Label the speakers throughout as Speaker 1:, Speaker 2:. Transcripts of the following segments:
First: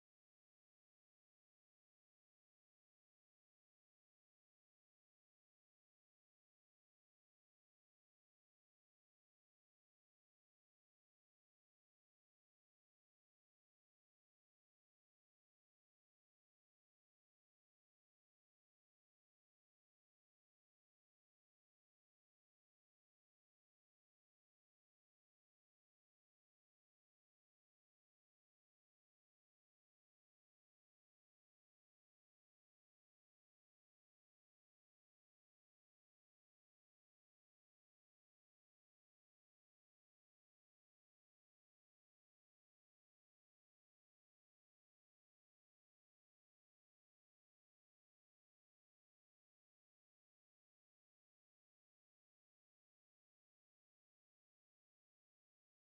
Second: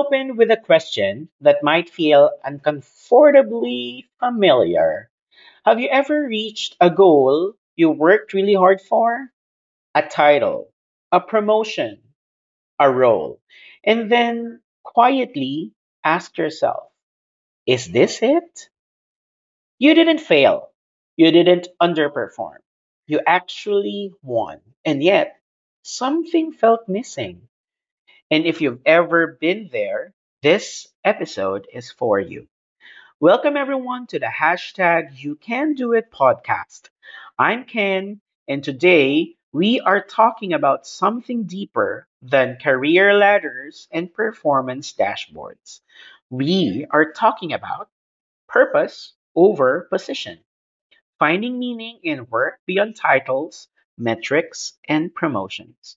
Speaker 1: open with a question that might feel uncomfortably familiar. Have you ever reached a goal you worked really hard for? A title, a promotion, a role, and then quietly asked yourself, is this it? You didn't fail. You didn't underperform. You actually won. And yet, something felt missing. And if you've ever been there, this episode is for you. Welcome everyone to the #YouCanDoIt podcast. I'm Ken, and today we are talking about something deeper than career ladders and performance dashboards. We are talking about purpose over position, finding meaning in work beyond titles, metrics, and promotions.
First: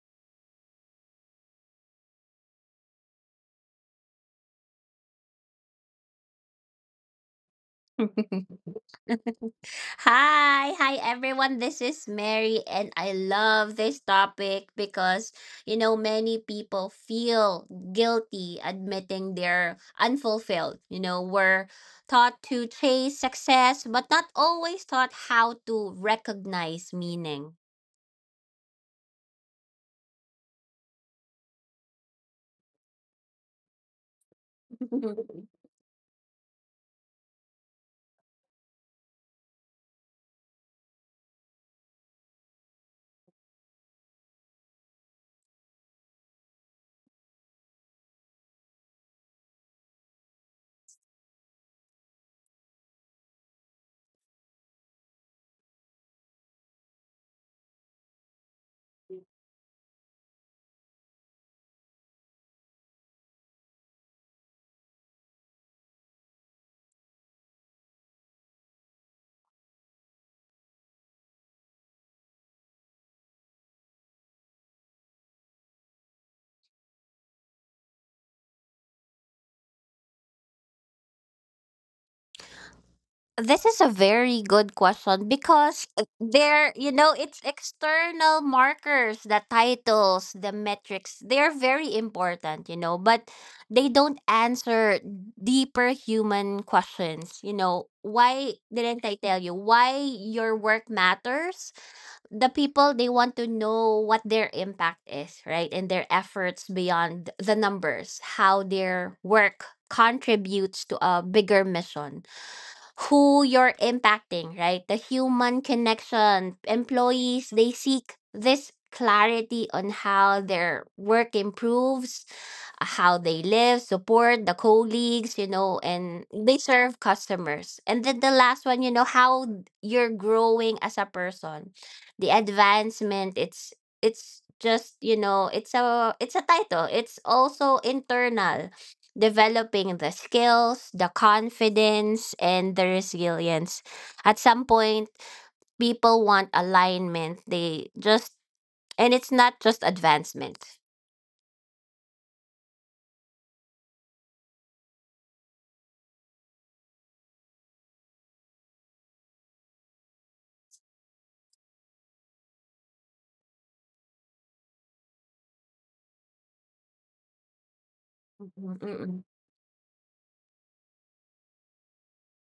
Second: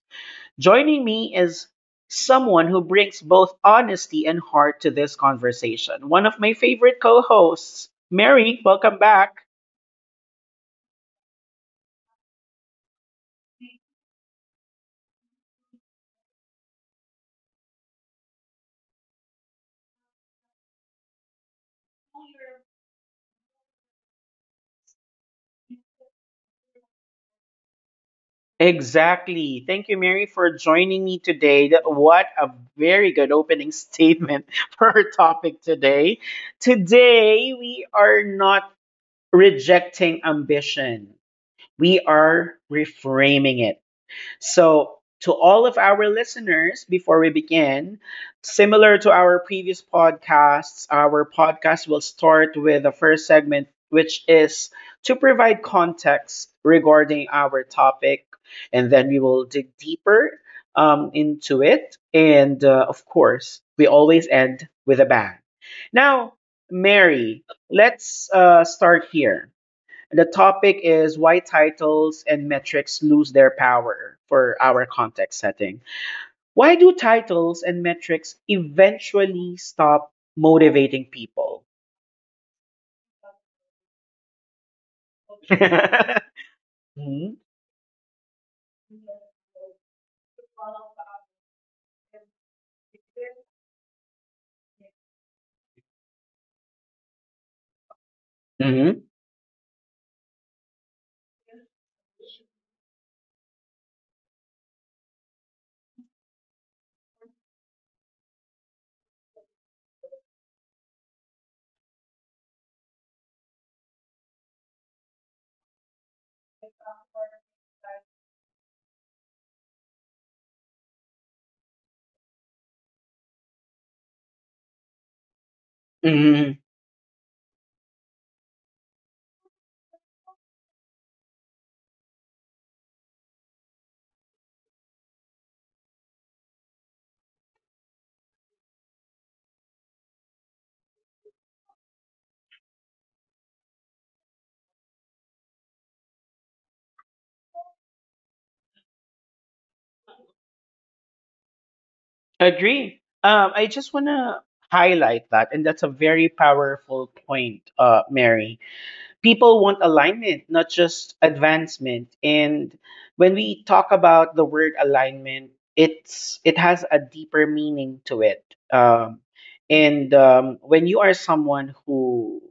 Speaker 1: Joining me is someone who brings both honesty and heart to this conversation. One of my favorite co hosts, Mary, welcome back.
Speaker 2: Hi, hi everyone. This is Mary, and I love this topic because many people feel guilty admitting they're unfulfilled. We're taught to chase success, but not always taught how to recognize meaning.
Speaker 1: Exactly. Thank you, Mary, for joining me today. What a very good opening statement for our topic today. Today, we are not rejecting ambition, we are reframing it. So, to all of our listeners, before we begin, similar to our previous podcasts, our podcast will start with the first segment, which is to provide context regarding our topic, and then we will dig deeper into it. And of course, we always end with a bang. Now, Mary, let's start here. The topic is why titles and metrics lose their power for our context setting. Why do titles and metrics eventually stop motivating people?
Speaker 2: This is a very good question
Speaker 1: Hmm.
Speaker 2: because it's external markers, the titles, the metrics, they're very important, but they don't answer deeper human questions. Why didn't
Speaker 1: Hmm.
Speaker 2: I tell you why your work matters? The people, they want to know what their impact is, right? And their efforts beyond the numbers, how their work contributes to a bigger mission, who you're impacting, right? The human connection. Employees, they seek this clarity on how their work improves how they live, support the colleagues, and they
Speaker 1: Hmm.
Speaker 2: serve customers. And then the last one, how you're growing as a person, the advancement. It's just, it's a title. It's also internal, developing the skills, the confidence, and the resilience. At some point, people want alignment. They just and it's not just advancement.
Speaker 1: Agree. I just want to highlight that, and that's a very powerful point, Mary. People want alignment, not just advancement. And when we talk about the word alignment, it has a deeper meaning to it.
Speaker 2: Mm-mm,
Speaker 1: Um,
Speaker 2: mm-mm,
Speaker 1: and when you are someone who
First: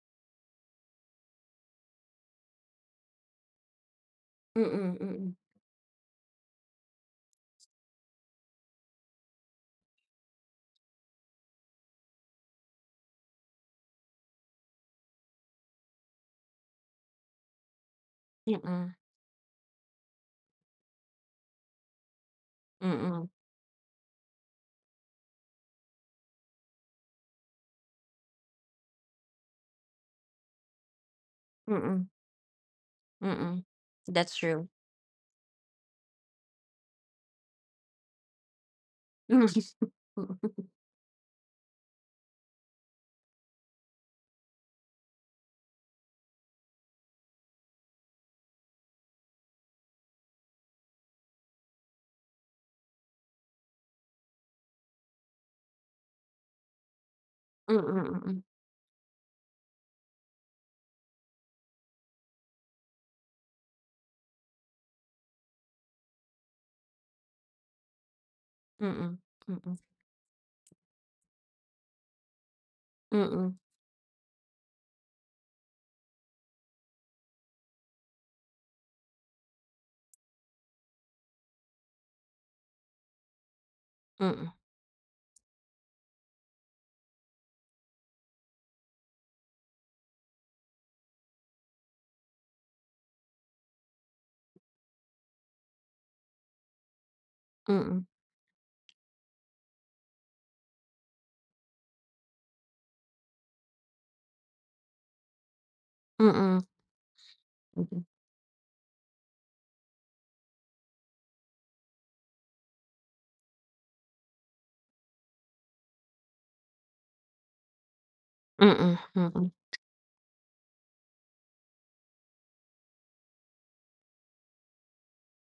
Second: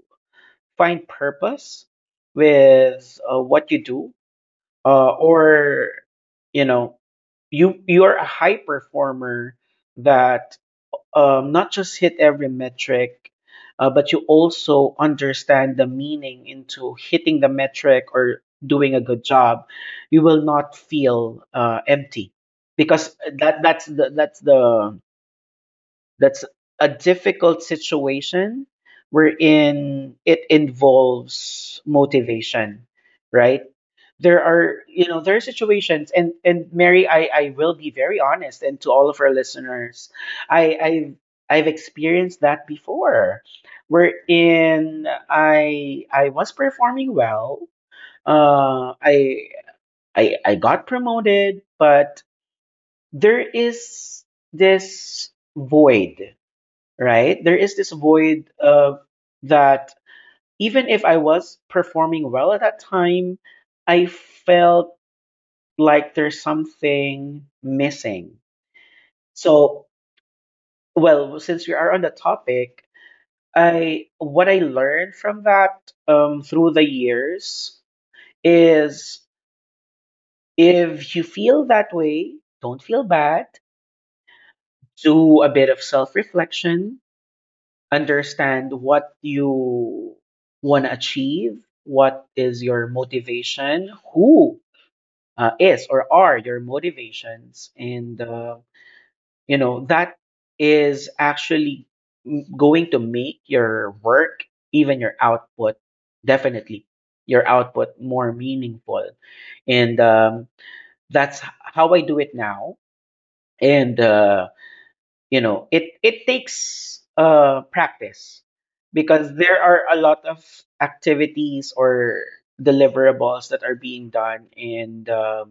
Speaker 1: find purpose with what you do,
Speaker 2: mm-mm, mm-mm.
Speaker 1: or you know, you are a high performer that not just hit every metric, but you also understand the meaning into hitting the metric or doing
Speaker 2: Mm,
Speaker 1: a good job, you will not feel empty, because
Speaker 2: mm,
Speaker 1: that's a difficult situation wherein it involves
Speaker 2: mm,
Speaker 1: motivation, right?
Speaker 2: mm. That's
Speaker 1: There
Speaker 2: true.
Speaker 1: are, you know, there are situations, and Mary, I will be very honest, and to all of our listeners, I I've experienced that before, wherein I was performing well. Uh, I I got promoted, but there is this void, right? There
Speaker 2: Mm,
Speaker 1: is this
Speaker 2: mm, mm, mm,
Speaker 1: void of that even if I was performing well at that time, I felt like there's something missing.
Speaker 2: mm, mm, mm,
Speaker 1: So, well, since we are on the topic,
Speaker 2: mm,
Speaker 1: I what I learned from that through the years is, if you feel that way, don't feel bad.
Speaker 2: mm, mm,
Speaker 1: Do a bit of self reflection, understand what you want to achieve, what is your motivation, who is or are your motivations,
Speaker 2: mm,
Speaker 1: and you know that is actually going to make your work, even your output, definitely your output more meaningful, and that's how I do it now, and. You know it takes practice,
Speaker 2: mm,
Speaker 1: because
Speaker 2: mm,
Speaker 1: there are a lot of activities or deliverables that are being done, and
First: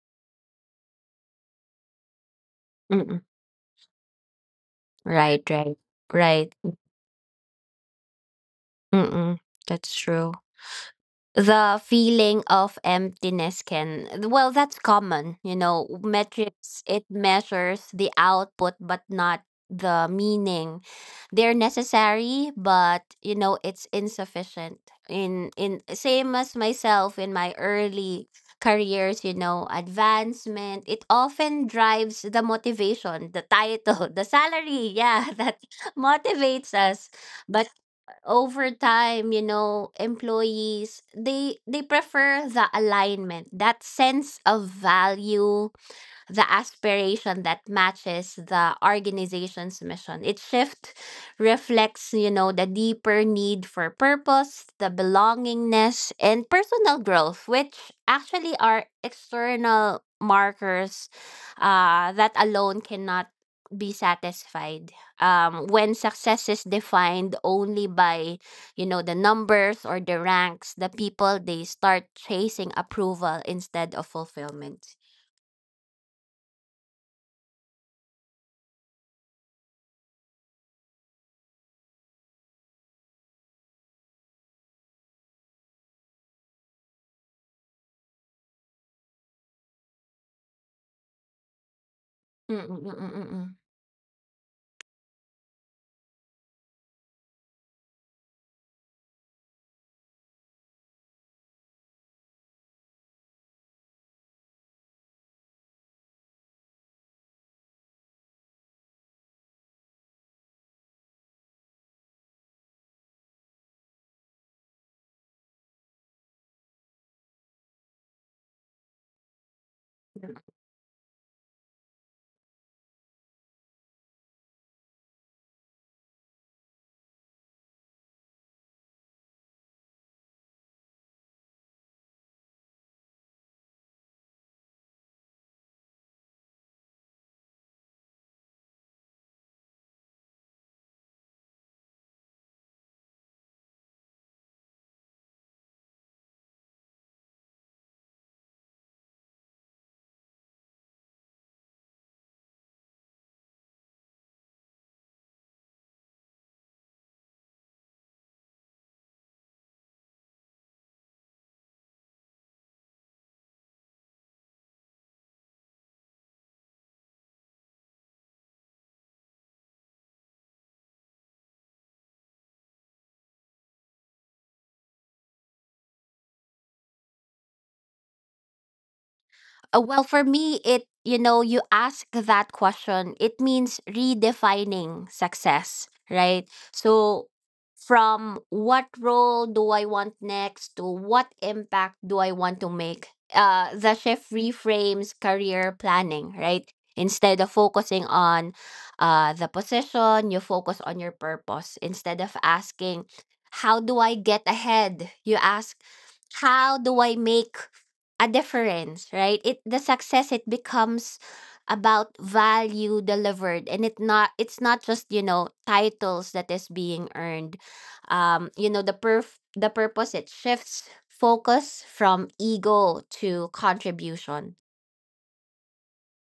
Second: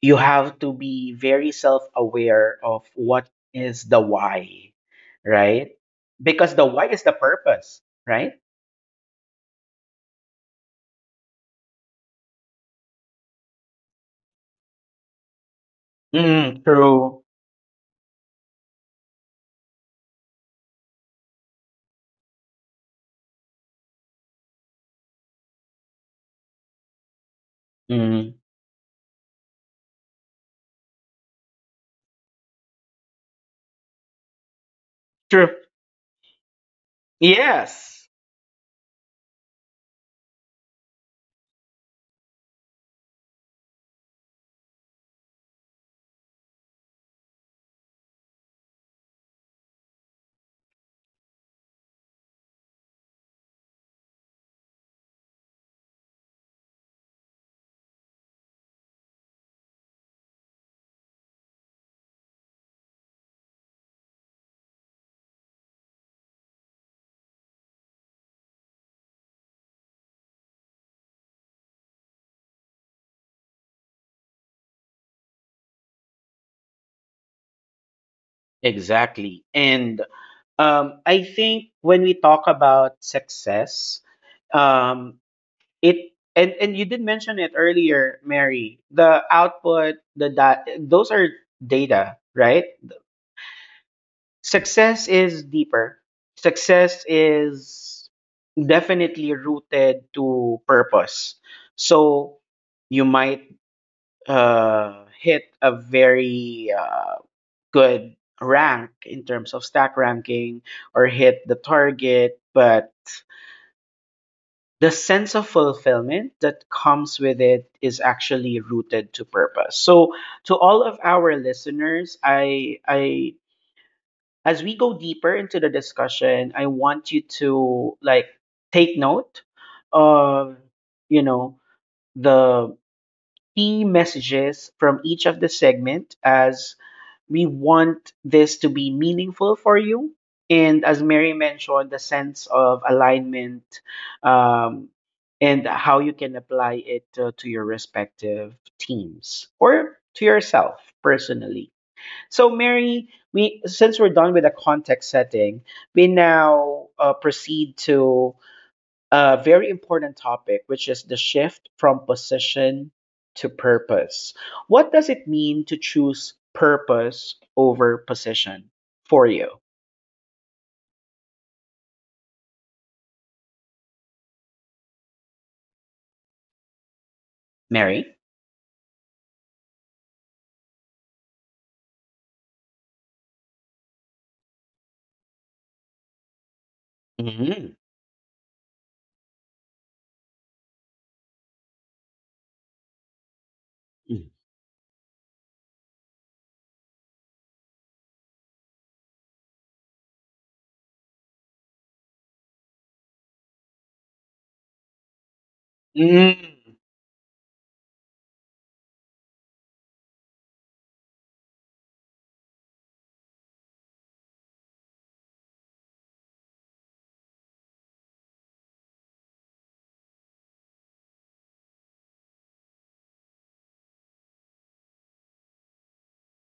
Speaker 1: you have to be very self-aware of
Speaker 2: mm.
Speaker 1: what is the why,
Speaker 2: Right,
Speaker 1: right?
Speaker 2: right, right.
Speaker 1: Because the why is the purpose, right?
Speaker 2: Mm, that's true. The feeling of emptiness can, well, that's common. You know,
Speaker 1: Mm,
Speaker 2: metrics, it
Speaker 1: true.
Speaker 2: measures the output, but not the meaning. They're necessary, but, it's insufficient. Same as myself in my early
Speaker 1: Mm,
Speaker 2: careers. Advancement, it often drives the motivation, the title, the salary. Yeah,
Speaker 1: true.
Speaker 2: that motivates us. But
Speaker 1: Yes.
Speaker 2: over time, employees, they prefer the alignment, that sense of value, the aspiration that matches the organization's mission. Its shift reflects, the deeper need for purpose, the belongingness, and personal growth, which actually are external markers that alone cannot be satisfied when success is defined only by, the numbers or the ranks. The people, they start chasing approval instead of fulfillment.
Speaker 1: Exactly. And I think when we talk about success, um, it and you did mention it earlier, Mary, the output, the dot, those are data, right?
Speaker 2: Mm-mm-mm-mm-mm.
Speaker 1: Success is deeper. Success is definitely rooted to purpose. So you might hit a very good rank in terms of stack ranking or hit the target, but the sense of fulfillment that comes with it is actually rooted to purpose. So to all of our listeners, I as we go deeper into the discussion, I want you to like take note of you know the key messages from each of the segment, as we want this to be meaningful for you. And as Mary mentioned, the sense of alignment, um, and how you can apply it to your respective teams or to yourself personally. So, Mary, we since we're done with the context setting, we now proceed to a very important topic, which is the shift from position to purpose. What does it mean to choose purpose over position for you, Mary?
Speaker 2: Well, for me, you ask that question, it means redefining success, right? So,
Speaker 1: Mm.
Speaker 2: from what role do I want next to what impact do I want to make? The shift reframes career planning, right? Instead of focusing on, the position, you focus on your purpose. Instead of asking, how do I get ahead? You ask,
Speaker 1: Mm.
Speaker 2: how do I make a difference, right? It the success, it becomes about value delivered, and it's not just, titles that is being earned. The purpose, it shifts focus from ego to contribution.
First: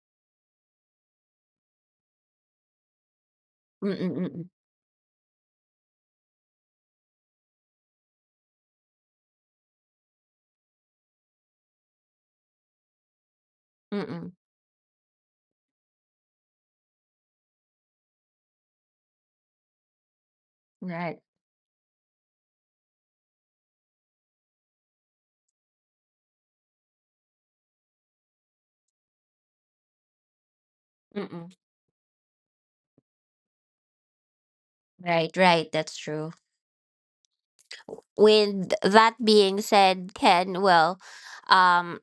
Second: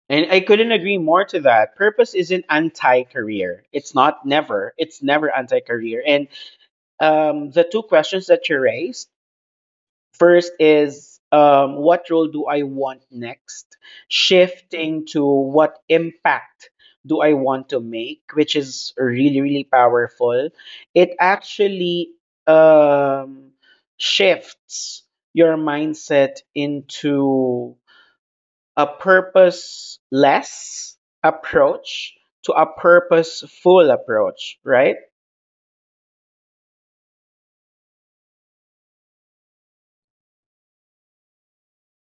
Speaker 1: And I couldn't agree more to that. Purpose isn't anti career. It's not
Speaker 2: Mm-mm-mm.
Speaker 1: never. It's never anti career. And the two questions that you raised. First is, what role do I want next?
Speaker 2: Mm-mm.
Speaker 1: Shifting to what impact do I want to make, which is really, really powerful. It
Speaker 2: Right.
Speaker 1: actually um, shifts your mindset into a purposeless
Speaker 2: Mm-mm.
Speaker 1: approach to a purposeful approach, right?
Speaker 2: Right, right, that's true. With that being said, Ken, well, um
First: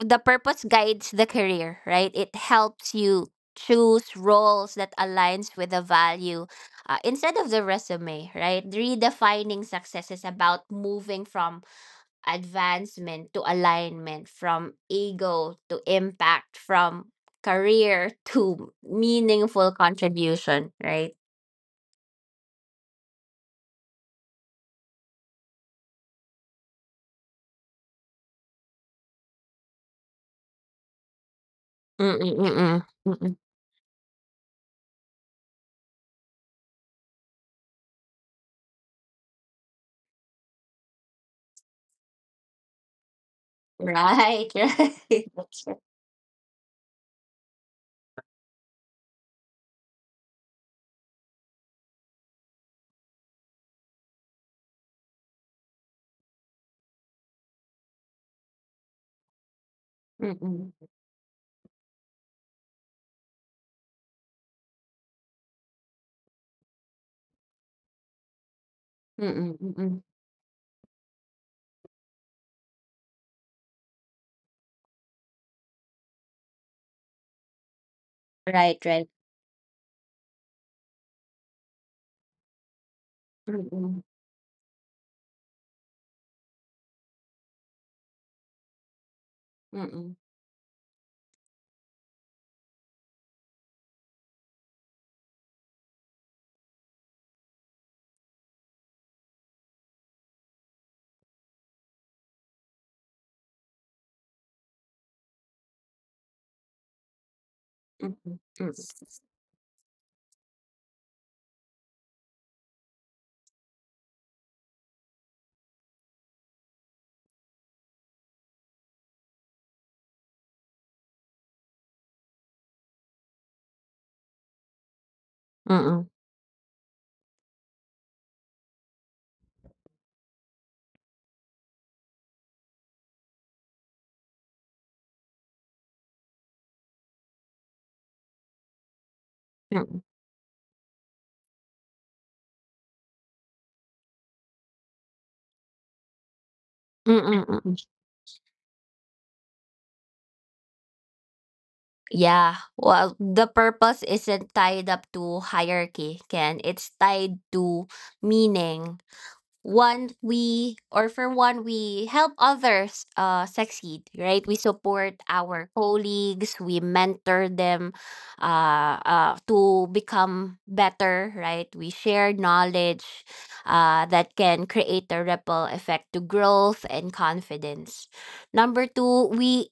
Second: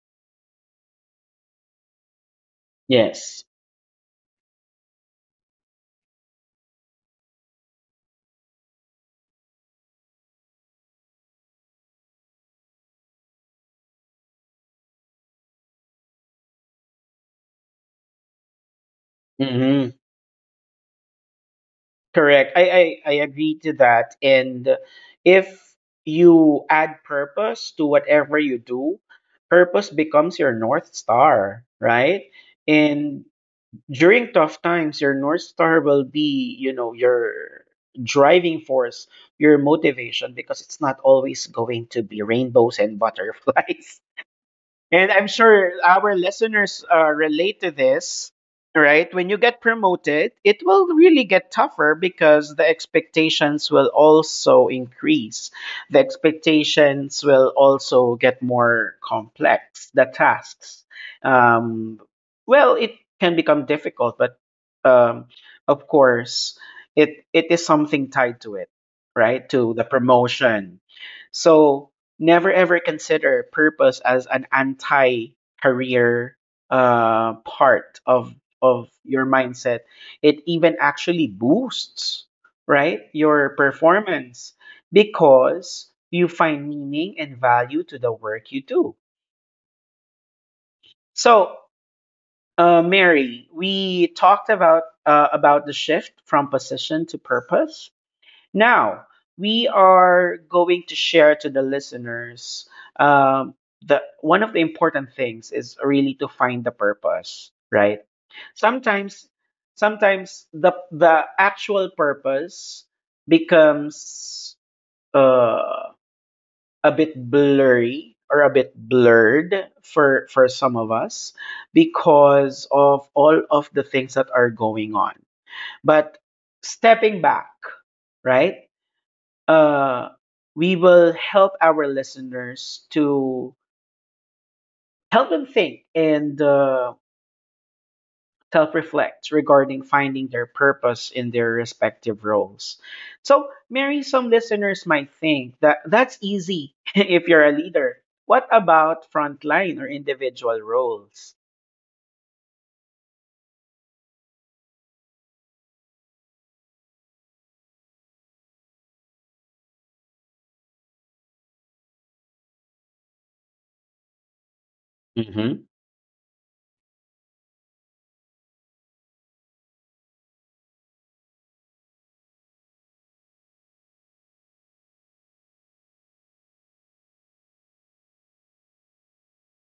Speaker 2: the purpose guides the career, right? It helps you
Speaker 1: Yes.
Speaker 2: choose roles that aligns with the value, instead of the resume, right? Redefining success is about moving from advancement to alignment, from ego to impact, from career to meaningful contribution, right?
Speaker 1: Correct. I agree to that. And if you add purpose to whatever you do, purpose becomes your North Star, right?
Speaker 2: Mm-mm-mm-mm.
Speaker 1: And
Speaker 2: Mm-mm.
Speaker 1: during tough times, your North Star will be, your driving force, your motivation, because it's not always going to be rainbows and butterflies.
Speaker 2: Right, right.
Speaker 1: And I'm
Speaker 2: That's
Speaker 1: sure
Speaker 2: right.
Speaker 1: our listeners relate to this, right? When you get promoted, it will really get tougher because the expectations will also increase. The expectations will also get more complex. The
Speaker 2: Mm-mm.
Speaker 1: tasks, um, well, it can become difficult, but um, of course, it is something tied to it, right? To the
Speaker 2: Mm-mm-mm-mm.
Speaker 1: promotion. So never ever consider purpose as an anti career part of
Speaker 2: Right,
Speaker 1: of
Speaker 2: right.
Speaker 1: your mindset. It even actually boosts, right, your
Speaker 2: Mm-mm.
Speaker 1: performance, because you find meaning and value to the work you do.
Speaker 2: Mm-mm.
Speaker 1: So Mary, we talked about the shift from position to purpose. Now, we are going to share to the listeners um, the one of the important things is really to find the purpose, right?
Speaker 2: Mm-mm. Mm-mm.
Speaker 1: Sometimes, sometimes, the actual purpose becomes uh, a bit blurry or a bit blurred for some of us because of all of the things that are going on.
Speaker 2: Mm,
Speaker 1: But stepping back, right? uh, we will help our listeners to help them think and self reflect regarding
Speaker 2: mm,
Speaker 1: finding their purpose in their respective roles. So, Mary, some listeners might think that that's easy if
Speaker 2: mm,
Speaker 1: you're a
Speaker 2: mm.
Speaker 1: leader. What about frontline or individual roles?
Speaker 2: Yeah, well, the purpose isn't tied up to hierarchy, Ken. It's tied to meaning. One, we, or for one, we help others succeed, right? We support
Speaker 1: Mm-hmm.
Speaker 2: our colleagues, we mentor them, to become better, right? We share knowledge, that can create a ripple effect to growth and confidence. Number two, we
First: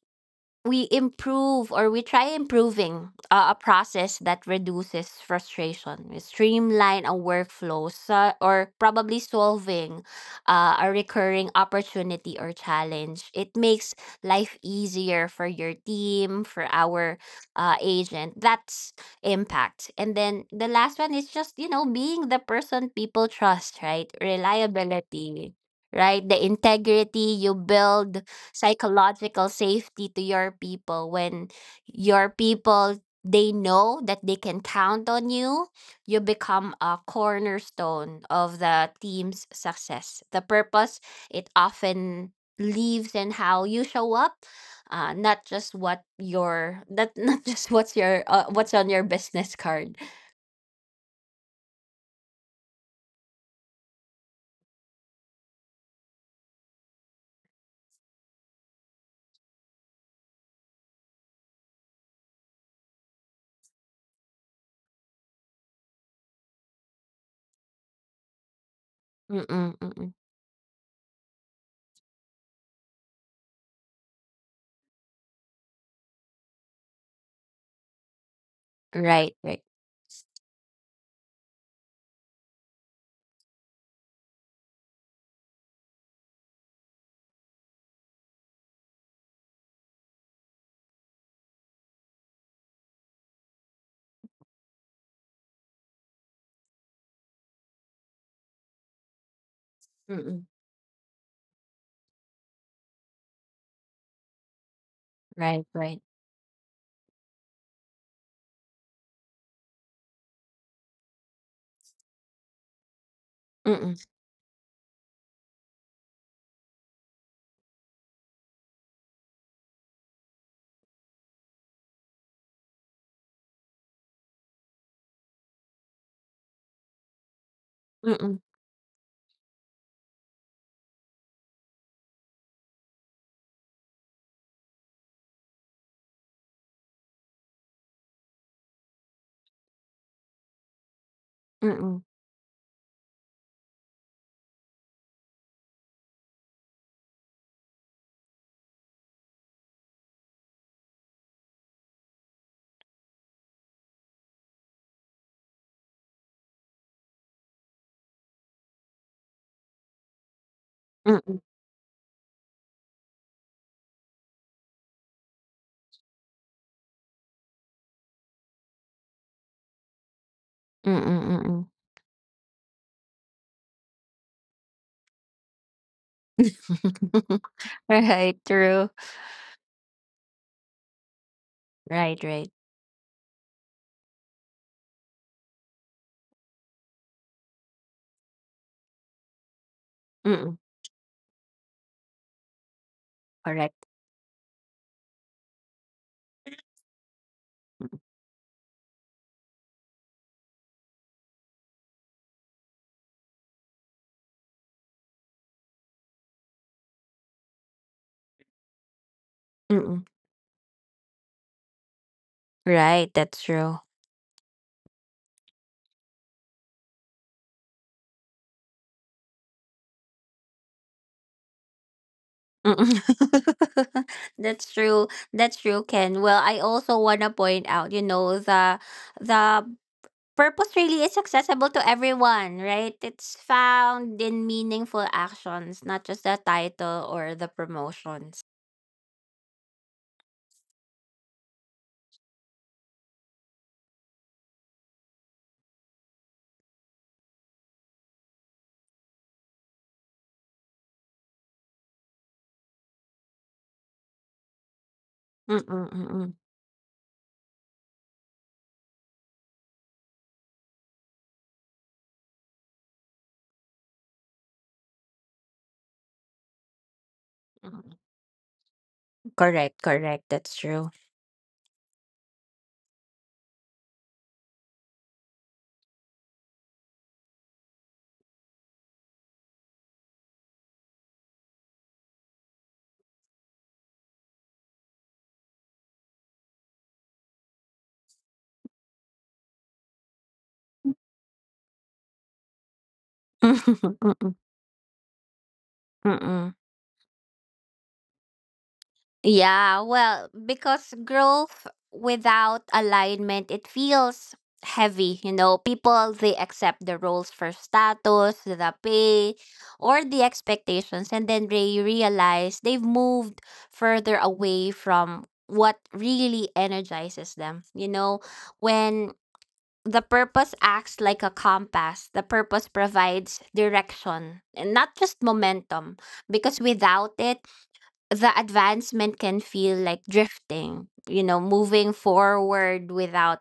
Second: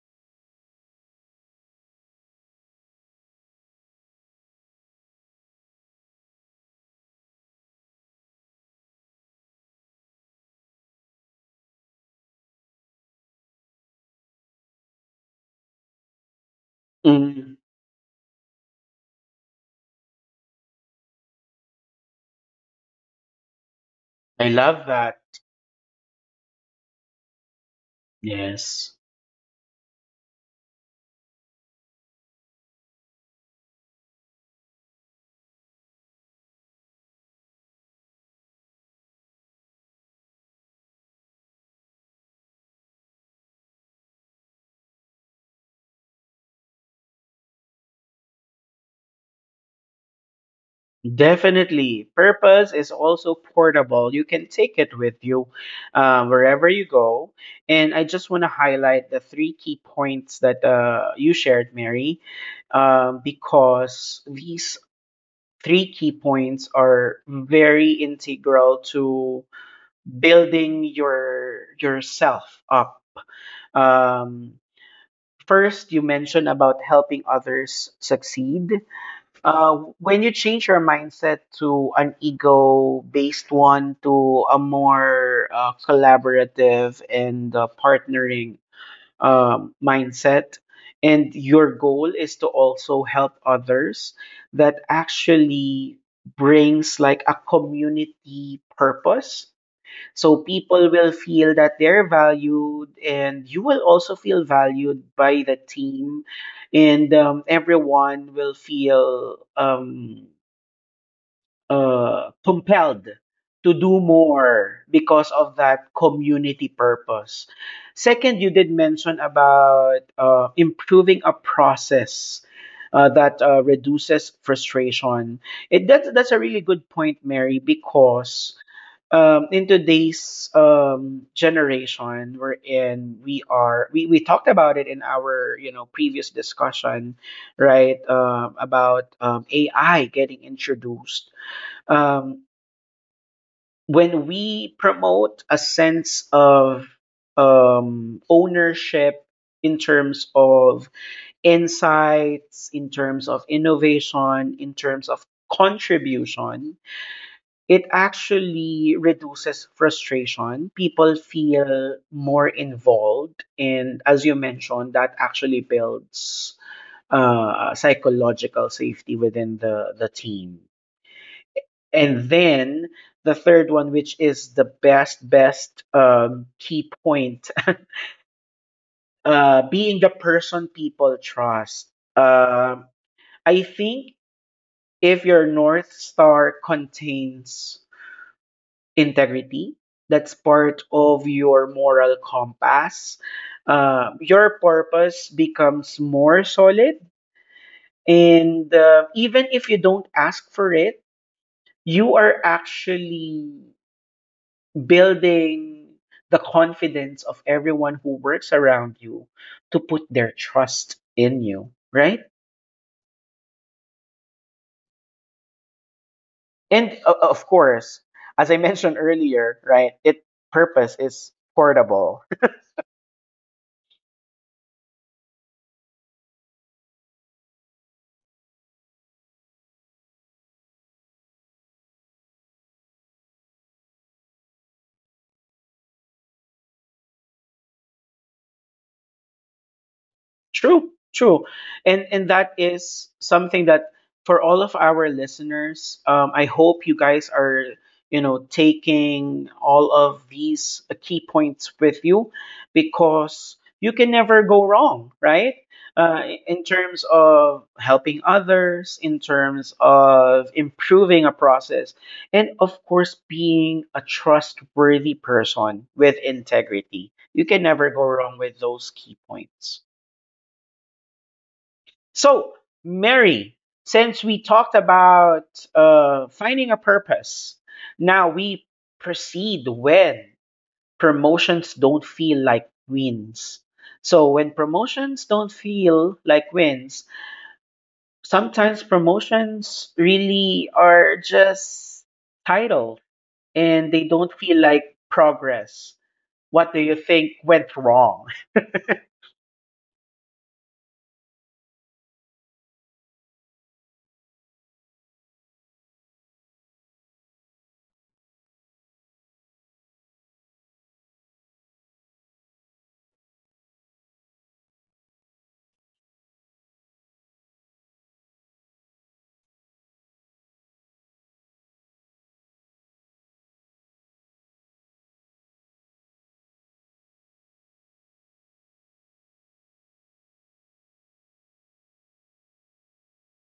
Speaker 2: we improve, or we try improving, a process that reduces frustration. We streamline a workflow, so, or probably solving a recurring opportunity or challenge. It makes life easier for your team, for our
Speaker 1: Mm,
Speaker 2: agent. That's impact. And then the last one is just, being the person people trust, right?
Speaker 1: I love that.
Speaker 2: Reliability, right? The integrity, you build
Speaker 1: Yes.
Speaker 2: psychological safety to your people. When your people, they know that they can count on you, you become a cornerstone of the team's success. The purpose, it often lives in how you show up, not just what your, not not just what's on your business card.
Speaker 1: Definitely. Purpose is also portable. You can take it with you wherever you go. And I just want to highlight the three key points that you shared, Mary, because these three key points are very integral to
Speaker 2: Mm-mm, mm-mm.
Speaker 1: building yourself up. Um, first, you mentioned about helping others succeed.
Speaker 2: Right, right.
Speaker 1: When you change your mindset to an ego-based one to a more collaborative and partnering mindset, and your goal is to also help others, that actually brings like a community purpose, so
Speaker 2: Mm-mm.
Speaker 1: people will feel that they're valued, and you will also feel valued by the
Speaker 2: Right, right.
Speaker 1: team, and everyone will feel compelled to
Speaker 2: Mm-mm,
Speaker 1: do more because of that community purpose. Second, you did mention about improving a process that reduces frustration. That's a really good point, Mary,
Speaker 2: mm-mm,
Speaker 1: because in today's generation we're in, we talked about it in our previous discussion, right? About AI getting introduced.
Speaker 2: mm-mm,
Speaker 1: um, when we promote a sense of ownership in terms of insights, in terms of innovation, in terms of contribution, it actually reduces frustration. People
Speaker 2: mm-mm,
Speaker 1: feel more involved. And as you mentioned, that actually builds psychological safety within the team.
Speaker 2: mm-mm,
Speaker 1: And then the third one, which is the best key
Speaker 2: mm-mm.
Speaker 1: point,
Speaker 2: Right, true.
Speaker 1: being the person people trust.
Speaker 2: Right, right.
Speaker 1: Um I think, if your North Star contains integrity, that's
Speaker 2: Mm,
Speaker 1: part of your moral compass.
Speaker 2: correct.
Speaker 1: Your purpose becomes more solid, and even if you don't ask for it, you are actually building the confidence of everyone who works around you to put
Speaker 2: Mm-mm.
Speaker 1: their trust in you, right?
Speaker 2: Right, that's true.
Speaker 1: And of course, as I mentioned earlier, right, it purpose is portable.
Speaker 2: Mm-mm. That's true. That's true, Ken. Well, I also wanna point out, the purpose really is accessible to everyone, right? It's found in meaningful actions, not just the title or the promotions.
Speaker 1: True, true. And that is something that, for all of our listeners, I hope you guys are, taking all of these key points with you, because you can never go wrong, right?
Speaker 2: Mm, mm, mm,
Speaker 1: Uh,
Speaker 2: mm,
Speaker 1: in terms of helping others, in terms of improving a process, and of course, being a trustworthy person with integrity. You can never
Speaker 2: mm.
Speaker 1: go wrong with those key points.
Speaker 2: Correct, correct, that's true.
Speaker 1: So, Mary, since we talked about finding a purpose, now we proceed when promotions don't feel like wins. So, when promotions don't feel like wins, sometimes promotions really are just title and they don't feel like progress.
Speaker 2: Mm, mm.
Speaker 1: What do you think went wrong?
Speaker 2: Yeah, well, because growth without alignment, it feels heavy. People, they accept the roles for status, the pay, or the expectations, and then they realize they've moved further away from what really energizes them. When the purpose acts like a compass, the purpose provides direction and not just momentum because without it, the advancement can feel like drifting, moving forward without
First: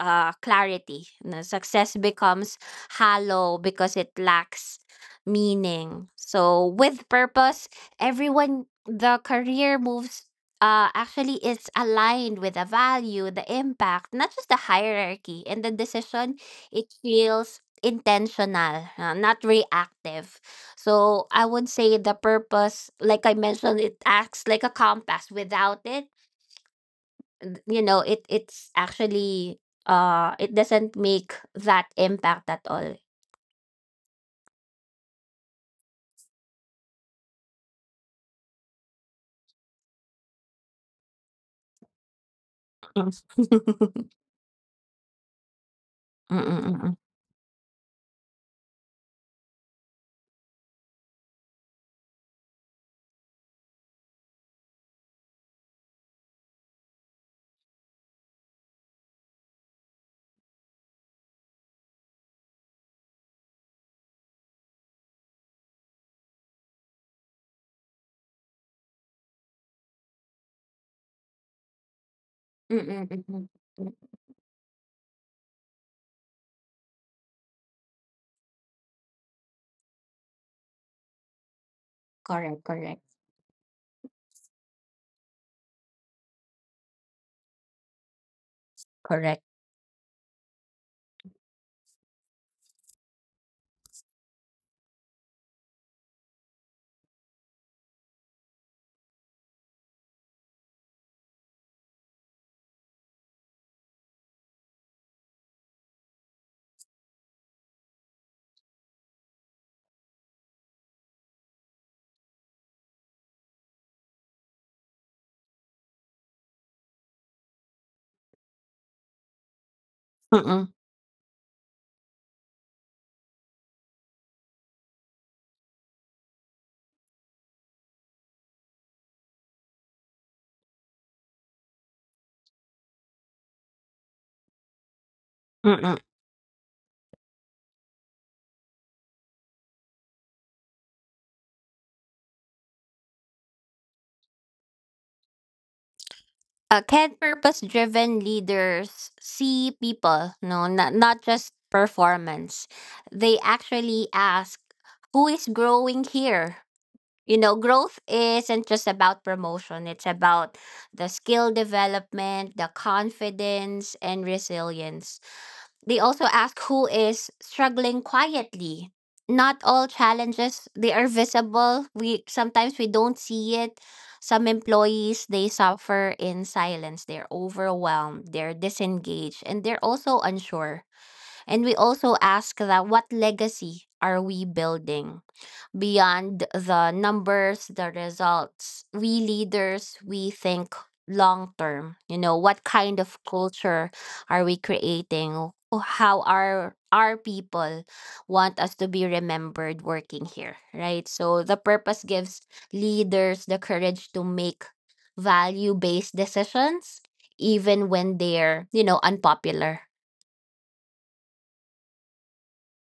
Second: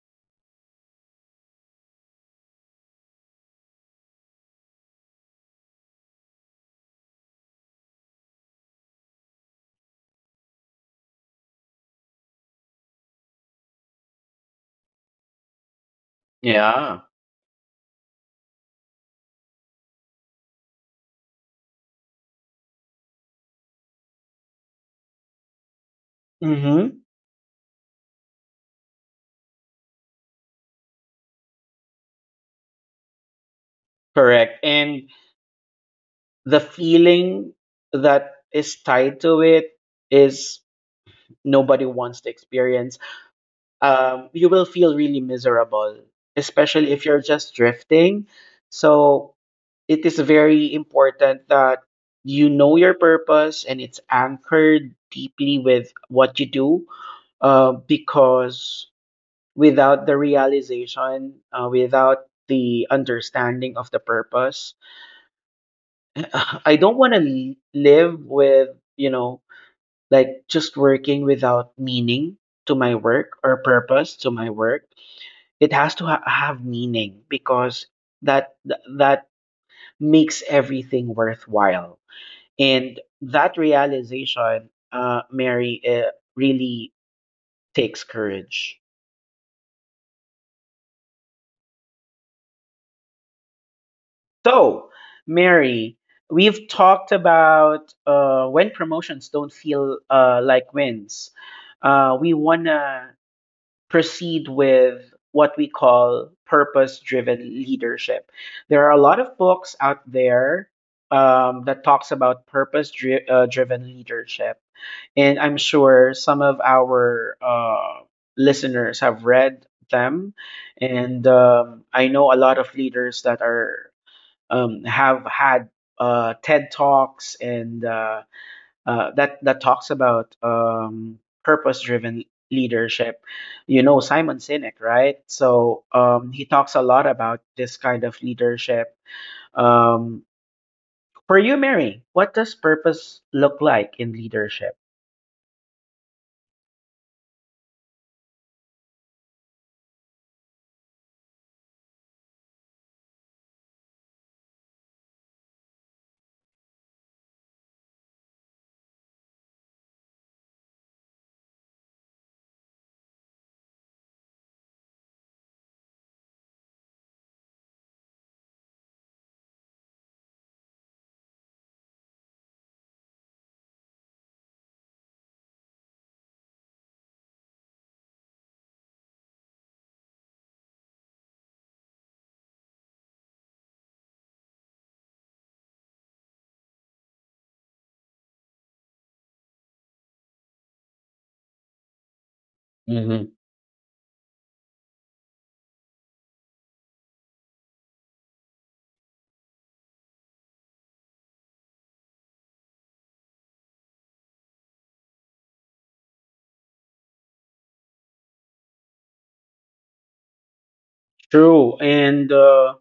Speaker 2: clarity. No, success becomes hollow because it lacks meaning. So with purpose, everyone the career moves, actually, it's aligned with the value, the impact, not just the hierarchy and the decision. It
Speaker 1: Yeah.
Speaker 2: feels intentional, not reactive. So I would say the purpose, like I mentioned, it acts like a compass. Without it,
Speaker 1: Mm-hmm.
Speaker 2: it's actually, it doesn't make that impact at all.
Speaker 1: Correct. And the feeling that is tied to it is nobody wants to experience.
Speaker 2: Mm.
Speaker 1: You will feel really miserable, especially
Speaker 2: Mm-mm-mm.
Speaker 1: if you're just drifting. So it is very important that you know your purpose and it's anchored deeply with what you do, because without the realization, without the understanding of the purpose, I don't want to live with, you know, like just working without meaning to my work
Speaker 2: Mm-mm-mm.
Speaker 1: or purpose to my work. It has to have meaning because that makes everything worthwhile.
Speaker 2: Correct, correct,
Speaker 1: And that realization, Mary, really takes courage.
Speaker 2: correct.
Speaker 1: So, Mary, we've talked about when promotions don't feel like wins, we wanna proceed with what we call purpose driven leadership. There are a lot of books out there, that talks about driven leadership, and I'm sure some of our listeners have read them.
Speaker 2: Mm-mm.
Speaker 1: And I know a lot of leaders that are have had TED talks and that talks about purpose-driven leadership. You know Simon Sinek, right? So
Speaker 2: Mm-mm.
Speaker 1: he talks a lot about this kind of leadership. Um, for you, Mary, what does purpose look like in leadership?
Speaker 2: Can purpose driven leaders see people? No, not just performance. They actually ask, who is growing here? Growth isn't just about promotion. It's about the skill development, the confidence and resilience. They also ask, who is struggling quietly? Not all challenges, they are visible. We don't see it. Some employees, they suffer in silence. They're overwhelmed, they're disengaged, and they're also unsure. And we also ask that, what legacy are we building? Beyond the numbers, the results, we leaders, we think long term. What kind of
Speaker 1: Mhm.
Speaker 2: culture are we creating? How are our people want us to be remembered working here, right? So the purpose gives leaders the courage to make value based decisions, even when they're, unpopular.
Speaker 1: True, and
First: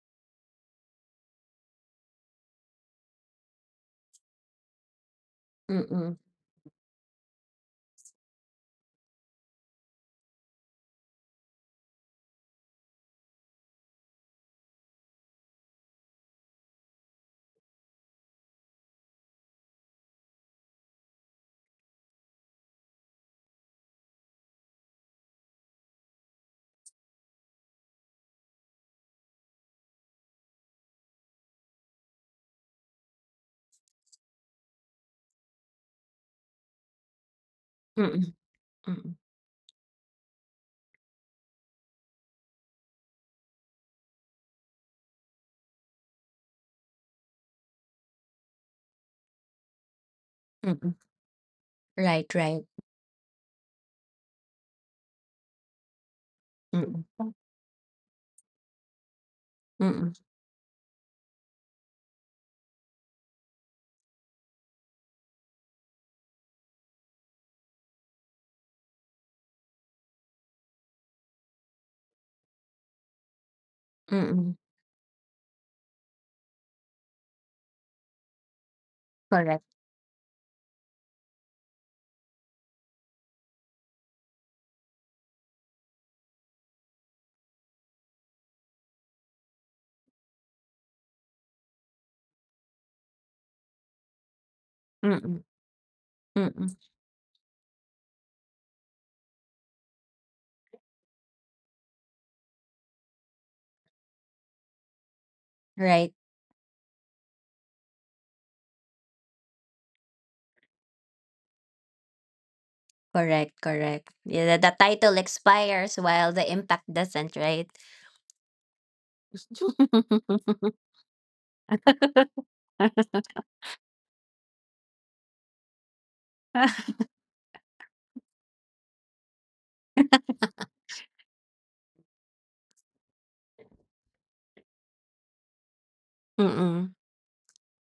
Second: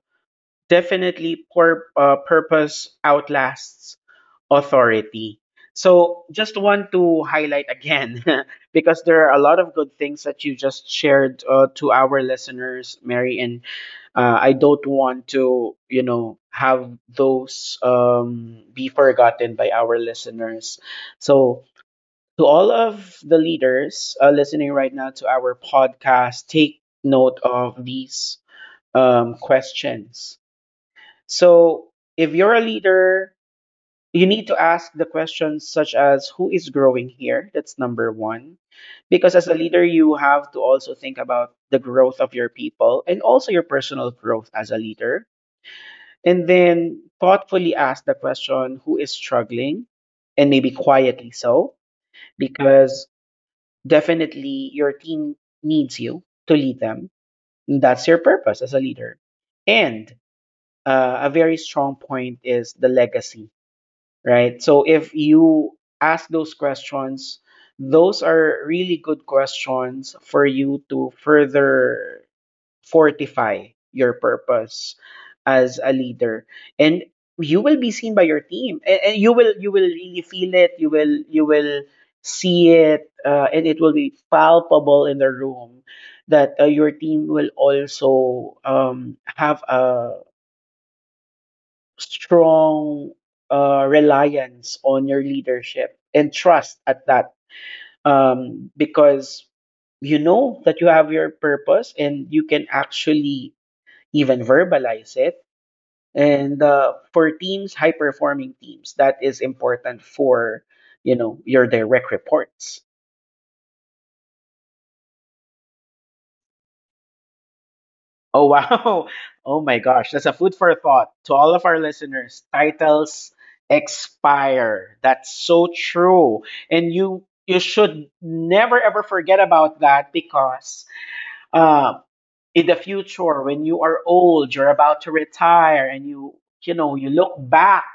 Speaker 1: definitely, poor purpose outlasts authority.
Speaker 2: Mm-mm.
Speaker 1: So just want to highlight again because there are a lot of good things that you just shared to our listeners, Mary, and I don't want to, you know, have those be forgotten by our listeners. So to all of the leaders listening right now to our podcast, take note of these questions. So if you're a leader, you need to ask the questions such as who is growing here? That's number
Speaker 2: Mm-mm.
Speaker 1: one.
Speaker 2: Mm-mm.
Speaker 1: Because as a leader, you have to also think about the growth of your people and also your personal growth as a leader. And then thoughtfully ask the question who is struggling and maybe
Speaker 2: Mm-mm.
Speaker 1: quietly so,
Speaker 2: Right, right.
Speaker 1: because definitely your team needs you to lead them.
Speaker 2: Mm-mm.
Speaker 1: That's your purpose as a leader. And
Speaker 2: Mm-mm.
Speaker 1: a very strong point is the legacy, right? So if you ask those questions, those are really good questions for you to further fortify your
Speaker 2: Mm-mm.
Speaker 1: purpose as a leader. And you will be seen by your team, and you will,
Speaker 2: Correct.
Speaker 1: you will really feel it, you will, you will see it, and it will be palpable in the room, that your team will also have a strong reliance on your
Speaker 2: Mm,
Speaker 1: leadership and
Speaker 2: mm.
Speaker 1: trust at that, because you know that you have your purpose and you can actually even verbalize it.
Speaker 2: Right.
Speaker 1: And for teams, high performing teams, that is important for, you know, your direct reports.
Speaker 2: Correct, correct. Yeah, the title expires while the impact doesn't, right?
Speaker 1: Oh wow. Oh my gosh. That's a food for thought to all of our listeners. Titles expire. That's so true. And you should never ever forget about that because, uh in the future when you are old, you're about to retire and you
Speaker 2: Mm-mm.
Speaker 1: know you look back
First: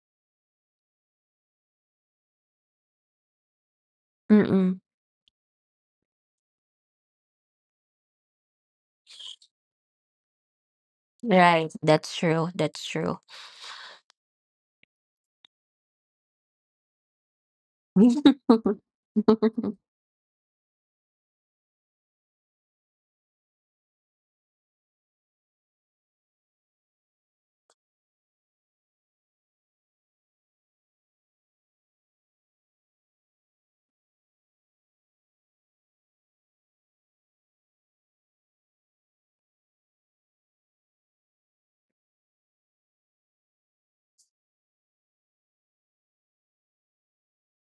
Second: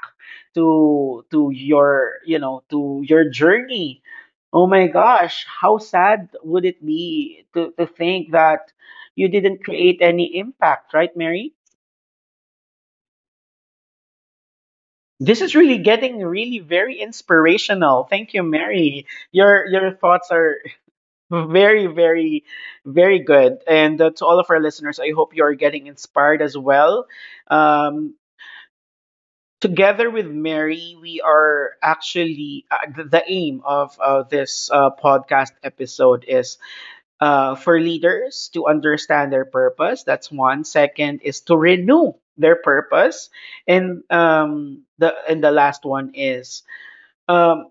Speaker 1: to your you know to your journey. Oh
Speaker 2: Mm-mm.
Speaker 1: my gosh, how sad would it be to think that you didn't create any impact, right, Mary?
Speaker 2: Right. That's true. That's true.
Speaker 1: This is really getting really very inspirational. Thank you, Mary. Your thoughts are very, very, very good. And to all of our listeners, I hope you are getting inspired as well. um, Together with Mary, we are actually, the aim of this podcast episode is for leaders to understand their purpose. That's one. Second is to renew their purpose, and the last one is. Um,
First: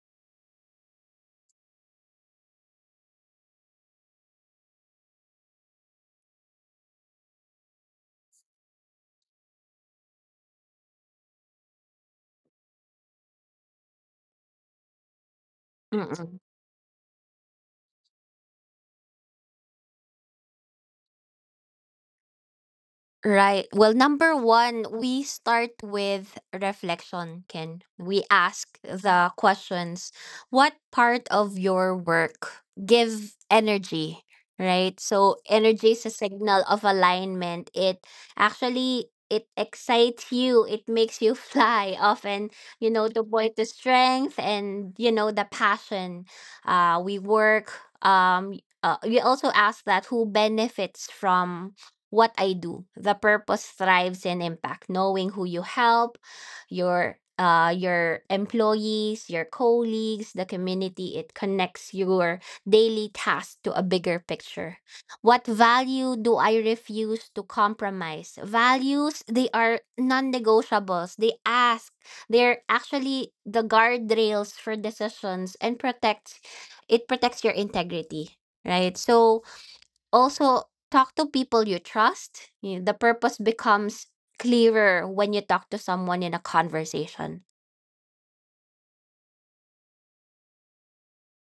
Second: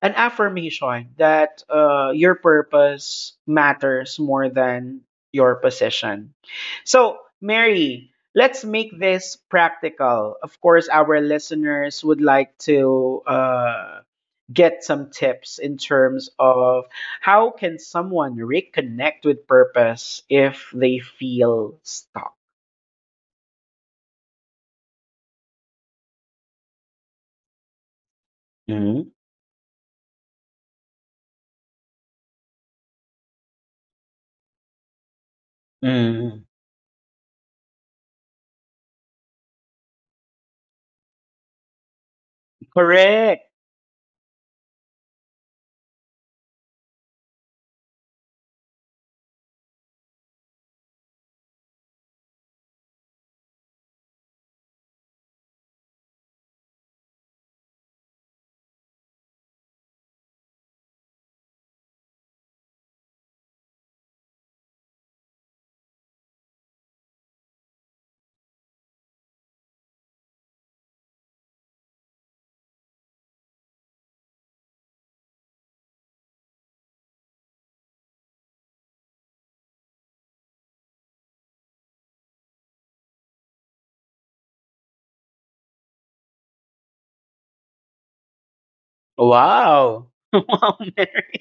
Speaker 1: an affirmation that your purpose matters more than your position. So, Mary, let's make this practical. Of course, our listeners would like to get some tips in terms
Speaker 2: Mm-mm.
Speaker 1: of how can someone reconnect with purpose if they feel stuck.
Speaker 2: Right. Well, number one, we start with reflection, Ken. We ask
Speaker 1: Mm-hmm.
Speaker 2: the questions, what part of your work give energy, right? So energy is a signal of alignment. It excites you, it makes you fly often, the
Speaker 1: Correct.
Speaker 2: point, the strength, and, the passion. Uh we work um we also ask that, who benefits from what I do. The purpose thrives in impact. Knowing who you help, your employees, your colleagues, the community, it connects your daily task to a bigger picture. What value do I refuse to compromise? Values, they are non-negotiables. They're actually the guardrails for decisions and protects your integrity, right? So also, talk to people you trust. The purpose becomes clearer when you talk to someone in a conversation.
Speaker 1: Wow. Wow, Mary.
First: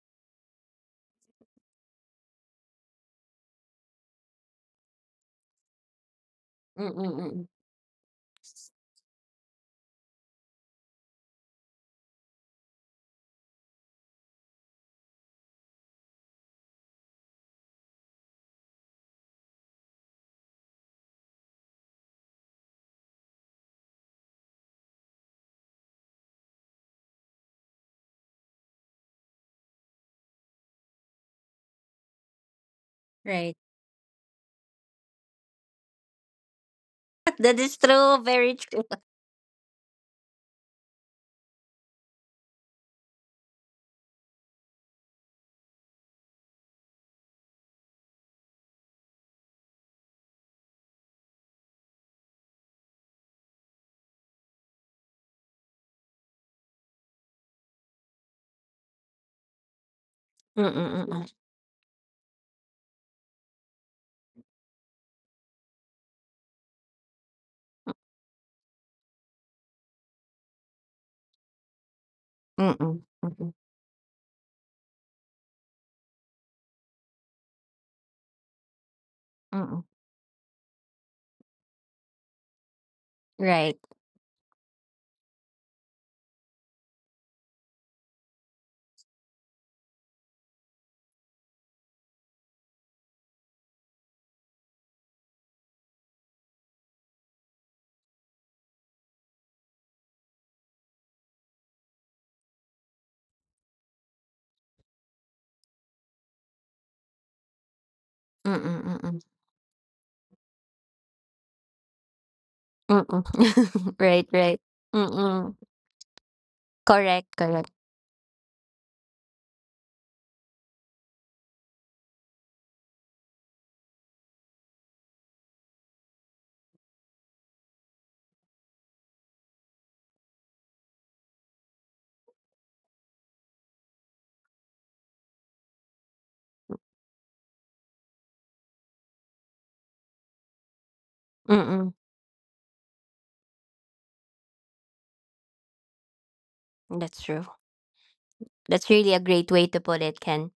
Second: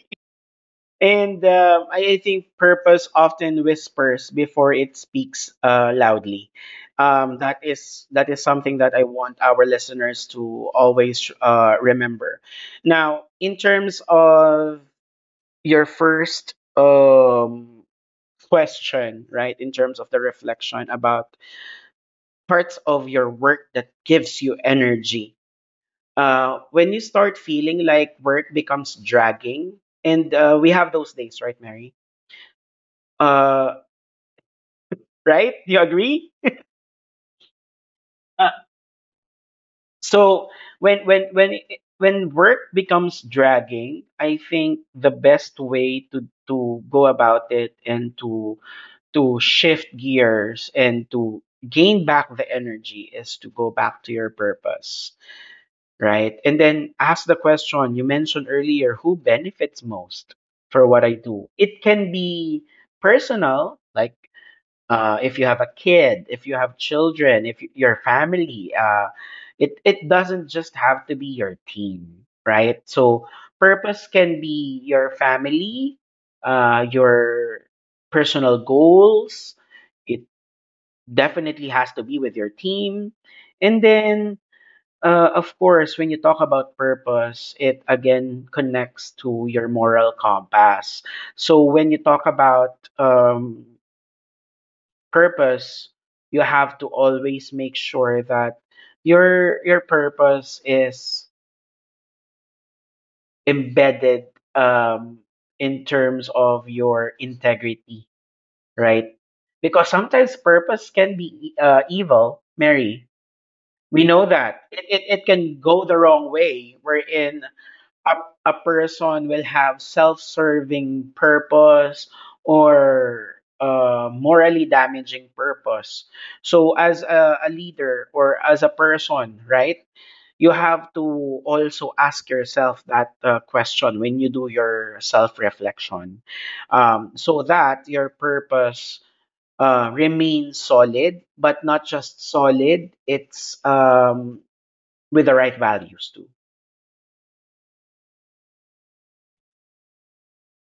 Speaker 1: And um, I think purpose often whispers before it speaks loudly.
Speaker 2: Mm-mm-mm.
Speaker 1: That is something that I want our listeners to always remember. Now, in terms of your first question, right? In terms of the reflection about parts of your work that gives you energy. When you start feeling like work becomes dragging, and we have those days, right, Mary?
Speaker 2: Right.
Speaker 1: Uh, right? Do you agree?
Speaker 2: That is true.
Speaker 1: Uh,
Speaker 2: Very true.
Speaker 1: so when when when when work becomes dragging, I think the best way to, go about it and to, shift gears and to gain back the energy is to go back to your purpose, right? And then ask the question you mentioned earlier, who benefits most for what I
Speaker 2: Mm-mm-mm.
Speaker 1: do? It can be personal, like, if you have a kid, if you have children, if your family, it doesn't just have to be your team, right?
Speaker 2: Mm-mm.
Speaker 1: So
Speaker 2: Mm-mm.
Speaker 1: purpose can be your family, your personal goals.
Speaker 2: Mm-mm.
Speaker 1: It definitely has to be with your team,
Speaker 2: Right.
Speaker 1: and then. Of course, when you talk about purpose, it again connects to your moral compass. So when you talk about purpose, you have to always make sure that your purpose is embedded, um, in terms of your integrity,
Speaker 2: Mm-mm.
Speaker 1: right?
Speaker 2: Mm-mm.
Speaker 1: Because sometimes purpose can be evil, Mary.
Speaker 2: Mm,
Speaker 1: We know
Speaker 2: right, right.
Speaker 1: that it
Speaker 2: Mm-mm.
Speaker 1: can go the wrong way. We're
Speaker 2: Correct,
Speaker 1: in
Speaker 2: correct.
Speaker 1: a, a person will have self-serving purpose or morally damaging purpose. So as a leader or as a person, right? You have to also ask yourself that question when you do your self-reflection, so that your purpose remains solid, but not
Speaker 2: Mm-mm.
Speaker 1: just solid. It's with the right values too.
Speaker 2: That's true. That's really a great way to put it, Ken.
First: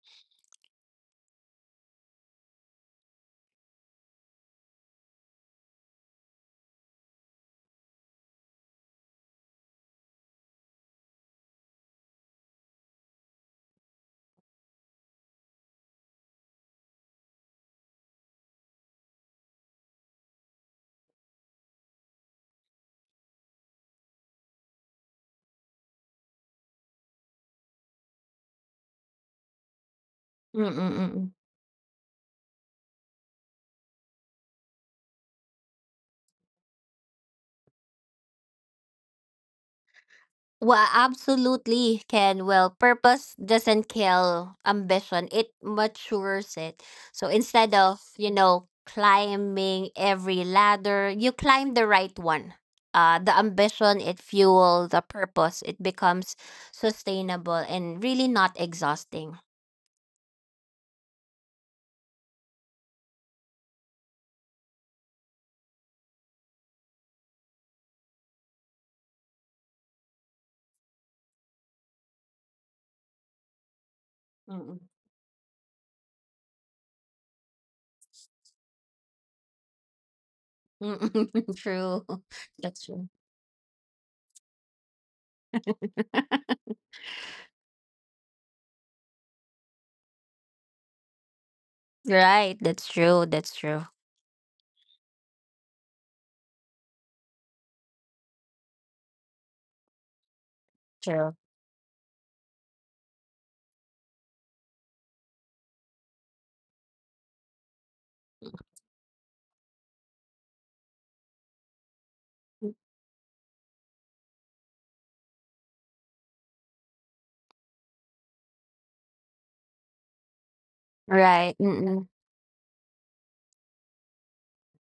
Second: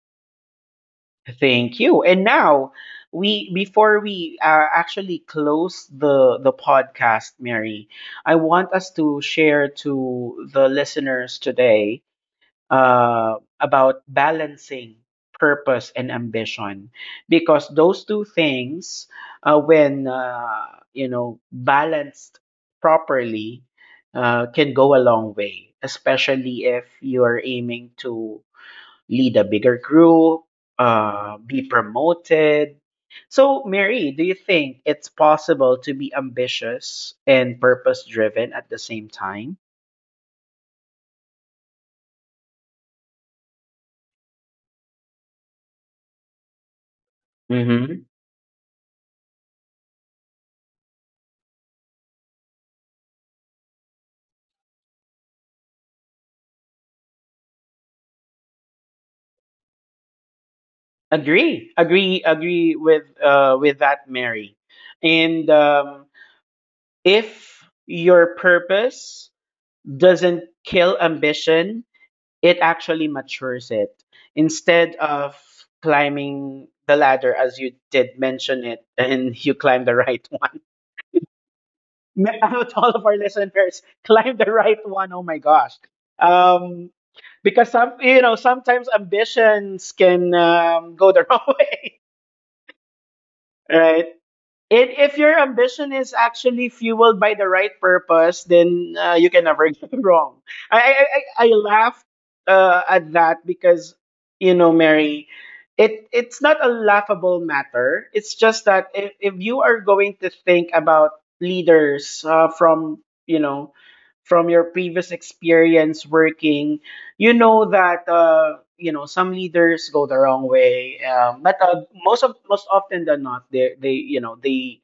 Speaker 1: Thank you. And now, we before we actually close the podcast, Mary, I want us to share to the listeners today about balancing purpose and ambition, because those two things, when, you know, balanced properly, can go a long way, especially if you're aiming to lead a bigger group,
Speaker 2: Mm-mm.
Speaker 1: be promoted. So, Mary, do you think it's possible to be ambitious and purpose driven at the same time?
Speaker 2: Well, absolutely can. Well, purpose doesn't kill ambition, it matures it. So instead
Speaker 1: Mm-hmm.
Speaker 2: of, climbing every ladder, you climb the right one. The ambition, it fuels the purpose, it becomes sustainable and really not exhausting.
Speaker 1: Agree, agree, agree with, with that, Mary. And if your purpose doesn't kill ambition, it actually matures it.
Speaker 2: Mm-mm.
Speaker 1: Instead of climbing the ladder, as you did mention it, and you climb the right
Speaker 2: Mm-mm. True.
Speaker 1: out
Speaker 2: That's
Speaker 1: all of
Speaker 2: true.
Speaker 1: our listeners climb the right one. Oh my gosh. Um, because some, you know, sometimes ambitions can go the wrong way,
Speaker 2: Right. That's true. That's true.
Speaker 1: right? And if your ambition is actually fueled by the right purpose, then you can never go wrong. I I,
Speaker 2: True.
Speaker 1: I I laughed at that because, you know, Mary, it, it's not a laughable matter. It's just that if you are going to think about leaders, from, you know, from your previous experience working, you know that, you know, some leaders go the wrong way,
Speaker 2: Right.
Speaker 1: but
Speaker 2: Mm-mm.
Speaker 1: most often than not, they you know they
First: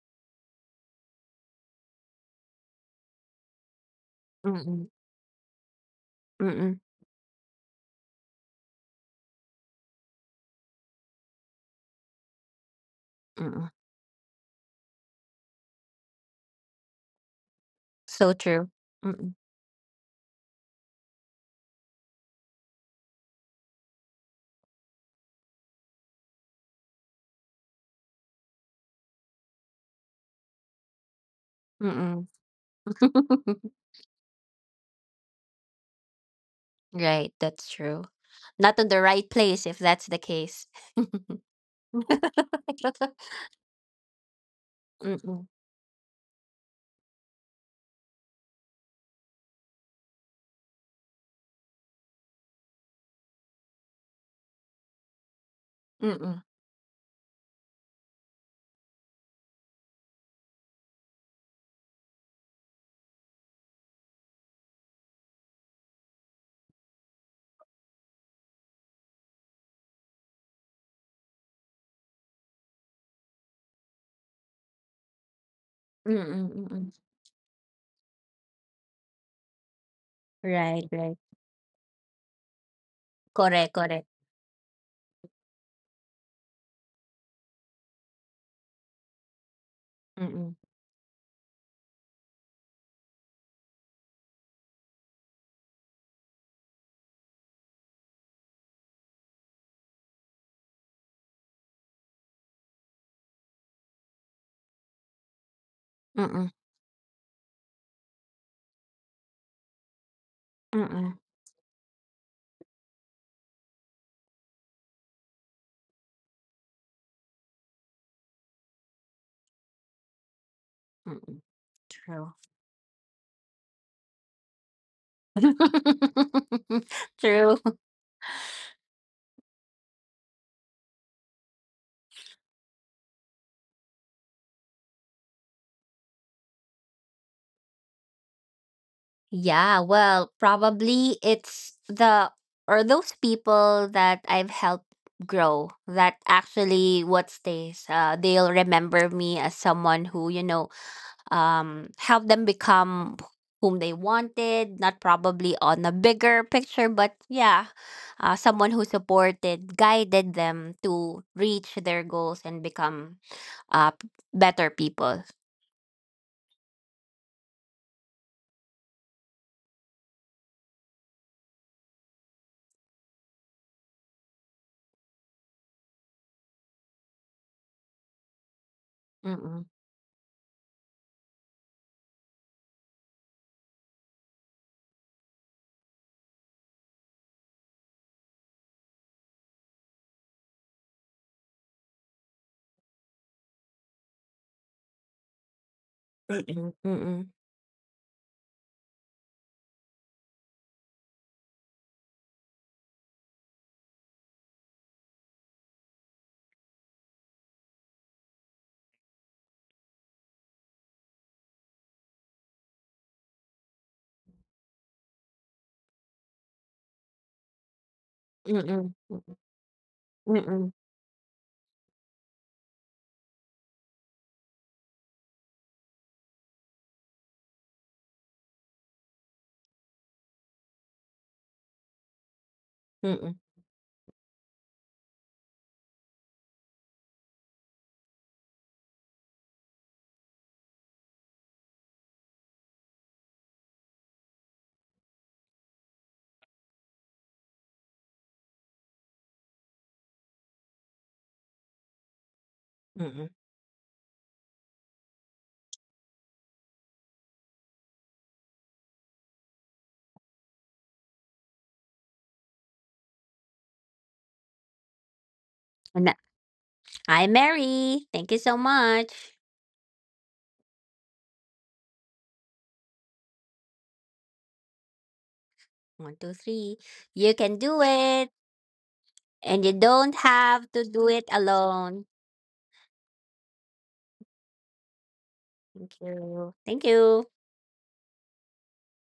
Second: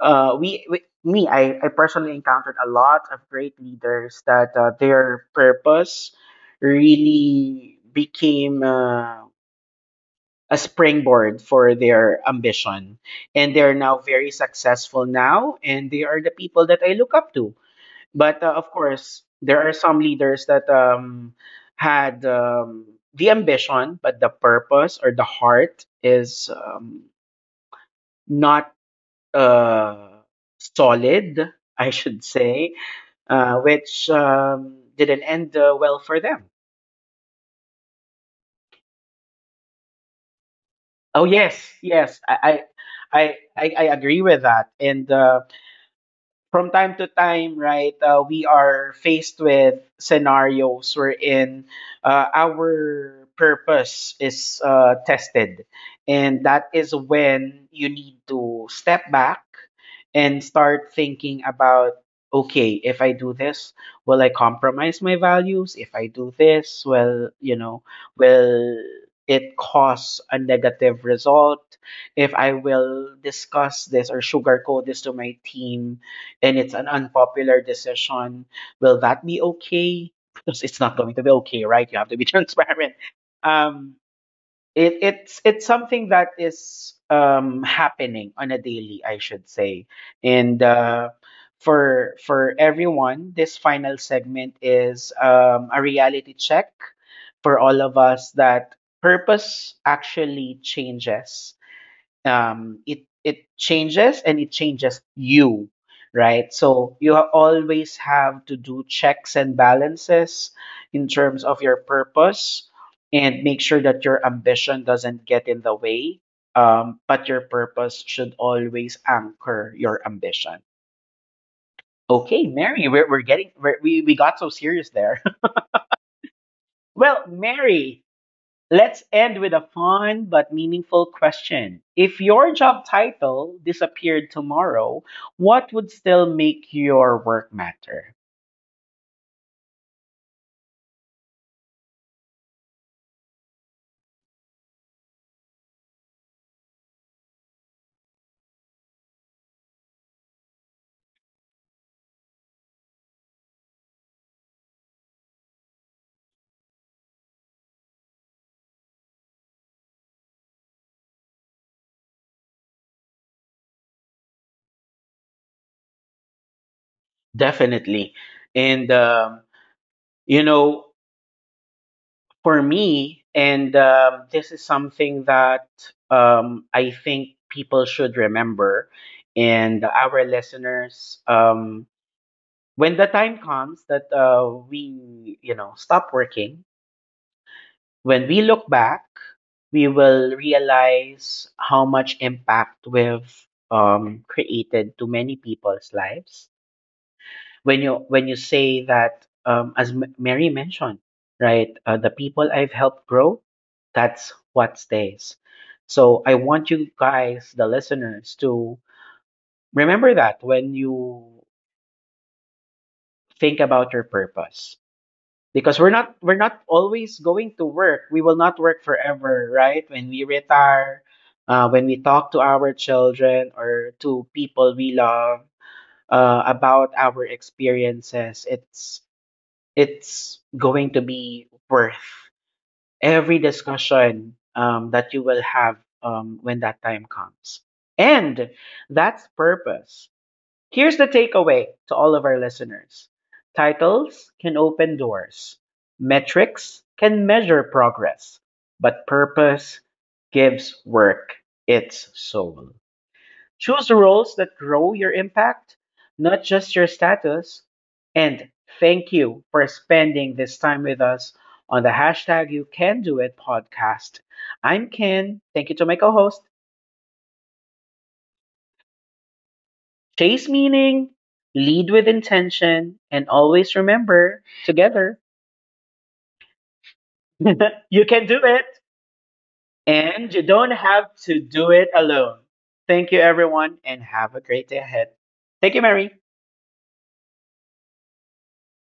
Speaker 1: we me I personally encountered a lot of great leaders that
Speaker 2: Mm-mm.
Speaker 1: their purpose
Speaker 2: Mm-mm.
Speaker 1: really became a springboard for their ambition, and
Speaker 2: Mm-mm.
Speaker 1: they're now very successful now, and they are the people that I look up to.
Speaker 2: So
Speaker 1: But of
Speaker 2: true.
Speaker 1: course,
Speaker 2: Mm-mm.
Speaker 1: there are some leaders that had the ambition, but the purpose or the heart is not, uh, solid, I should
Speaker 2: Mm-mm.
Speaker 1: say, which didn't end well for them.
Speaker 2: Right, that's true. Not on the right place if that's the case.
Speaker 1: Oh yes, yes, I,
Speaker 2: Mm-mm.
Speaker 1: I, I, I I agree with that, and. From time to time, right, we are faced with scenarios wherein our purpose is tested.
Speaker 2: Mm-mm. Mm-mm.
Speaker 1: And that is when you need to step back and start thinking about okay, if I do this, will I compromise my values? If I do this, well, you know, will it cause a negative result? If I will discuss this or sugarcoat this to my team, and it's an
Speaker 2: Mm-mm.
Speaker 1: unpopular decision, will that be okay? Because it's
Speaker 2: Right,
Speaker 1: not going
Speaker 2: right.
Speaker 1: to be okay, right? You have to be transparent.
Speaker 2: Correct,
Speaker 1: Um,
Speaker 2: correct.
Speaker 1: it, it's something that is happening on a daily, I should say,
Speaker 2: Mm-mm.
Speaker 1: and for everyone, this final segment is a reality check for all of us that purpose actually changes, it changes and it changes you, right?
Speaker 2: Mm-mm.
Speaker 1: So you always have to do checks and balances in
Speaker 2: Mm-mm.
Speaker 1: terms of your purpose and make sure that your ambition doesn't get in the way. But your purpose should always anchor your ambition.
Speaker 2: Mm-mm. True.
Speaker 1: Okay, Mary, we're getting we're, we got so serious there. Well,
Speaker 2: True.
Speaker 1: Mary, let's end with a fun but meaningful question. If your job title disappeared tomorrow, what would still make your work matter?
Speaker 2: Yeah, well, probably it's the or those people that I've helped grow, that actually what stays. They'll remember me as someone who, help them become whom they wanted, not probably on a bigger picture, but yeah, someone who supported, guided them to reach their goals and become uh, p- better people.
Speaker 1: Definitely. And, you know, for me, and this is something that I think people should remember,
Speaker 2: Mm-mm,
Speaker 1: and our listeners, when the time comes that we, you know, stop working, when we look back, we will realize how much impact we've created to many people's lives.
Speaker 2: mm-mm, mm-mm,
Speaker 1: When you say that, as Mary mentioned, right, the people I've helped grow, that's what stays. So I want you guys, the listeners, to remember that when you think about your purpose. Because we're not always going to work, we will not work
Speaker 2: mm-mm,
Speaker 1: forever, right? When we
Speaker 2: mm-mm,
Speaker 1: retire, when we talk to our children or to people we love, about our experiences, it's going to be worth
Speaker 2: mm-mm,
Speaker 1: every discussion, that you will have, when that time comes. And that's purpose. Here's the takeaway to all of our listeners: titles can open doors, metrics can measure progress, but purpose gives work its soul.
Speaker 2: mm-mm.
Speaker 1: Choose roles that grow your impact, not just your status. And thank you for spending this time with us on the hashtag You Can Do It podcast. I'm Ken. Thank you to my
Speaker 2: And
Speaker 1: co
Speaker 2: that-
Speaker 1: host.
Speaker 2: Hi, Mary. Thank you so much.
Speaker 1: Chase meaning, lead with intention, and always remember together
Speaker 2: One, two, three. You can do
Speaker 1: you can
Speaker 2: it,
Speaker 1: do it
Speaker 2: and you don't
Speaker 1: and you
Speaker 2: have
Speaker 1: don't
Speaker 2: to do
Speaker 1: have
Speaker 2: it
Speaker 1: to do it
Speaker 2: alone.
Speaker 1: alone. Thank you, everyone, and have a great day ahead. Thank you,
Speaker 2: Thank
Speaker 1: Mary.
Speaker 2: you. Thank you.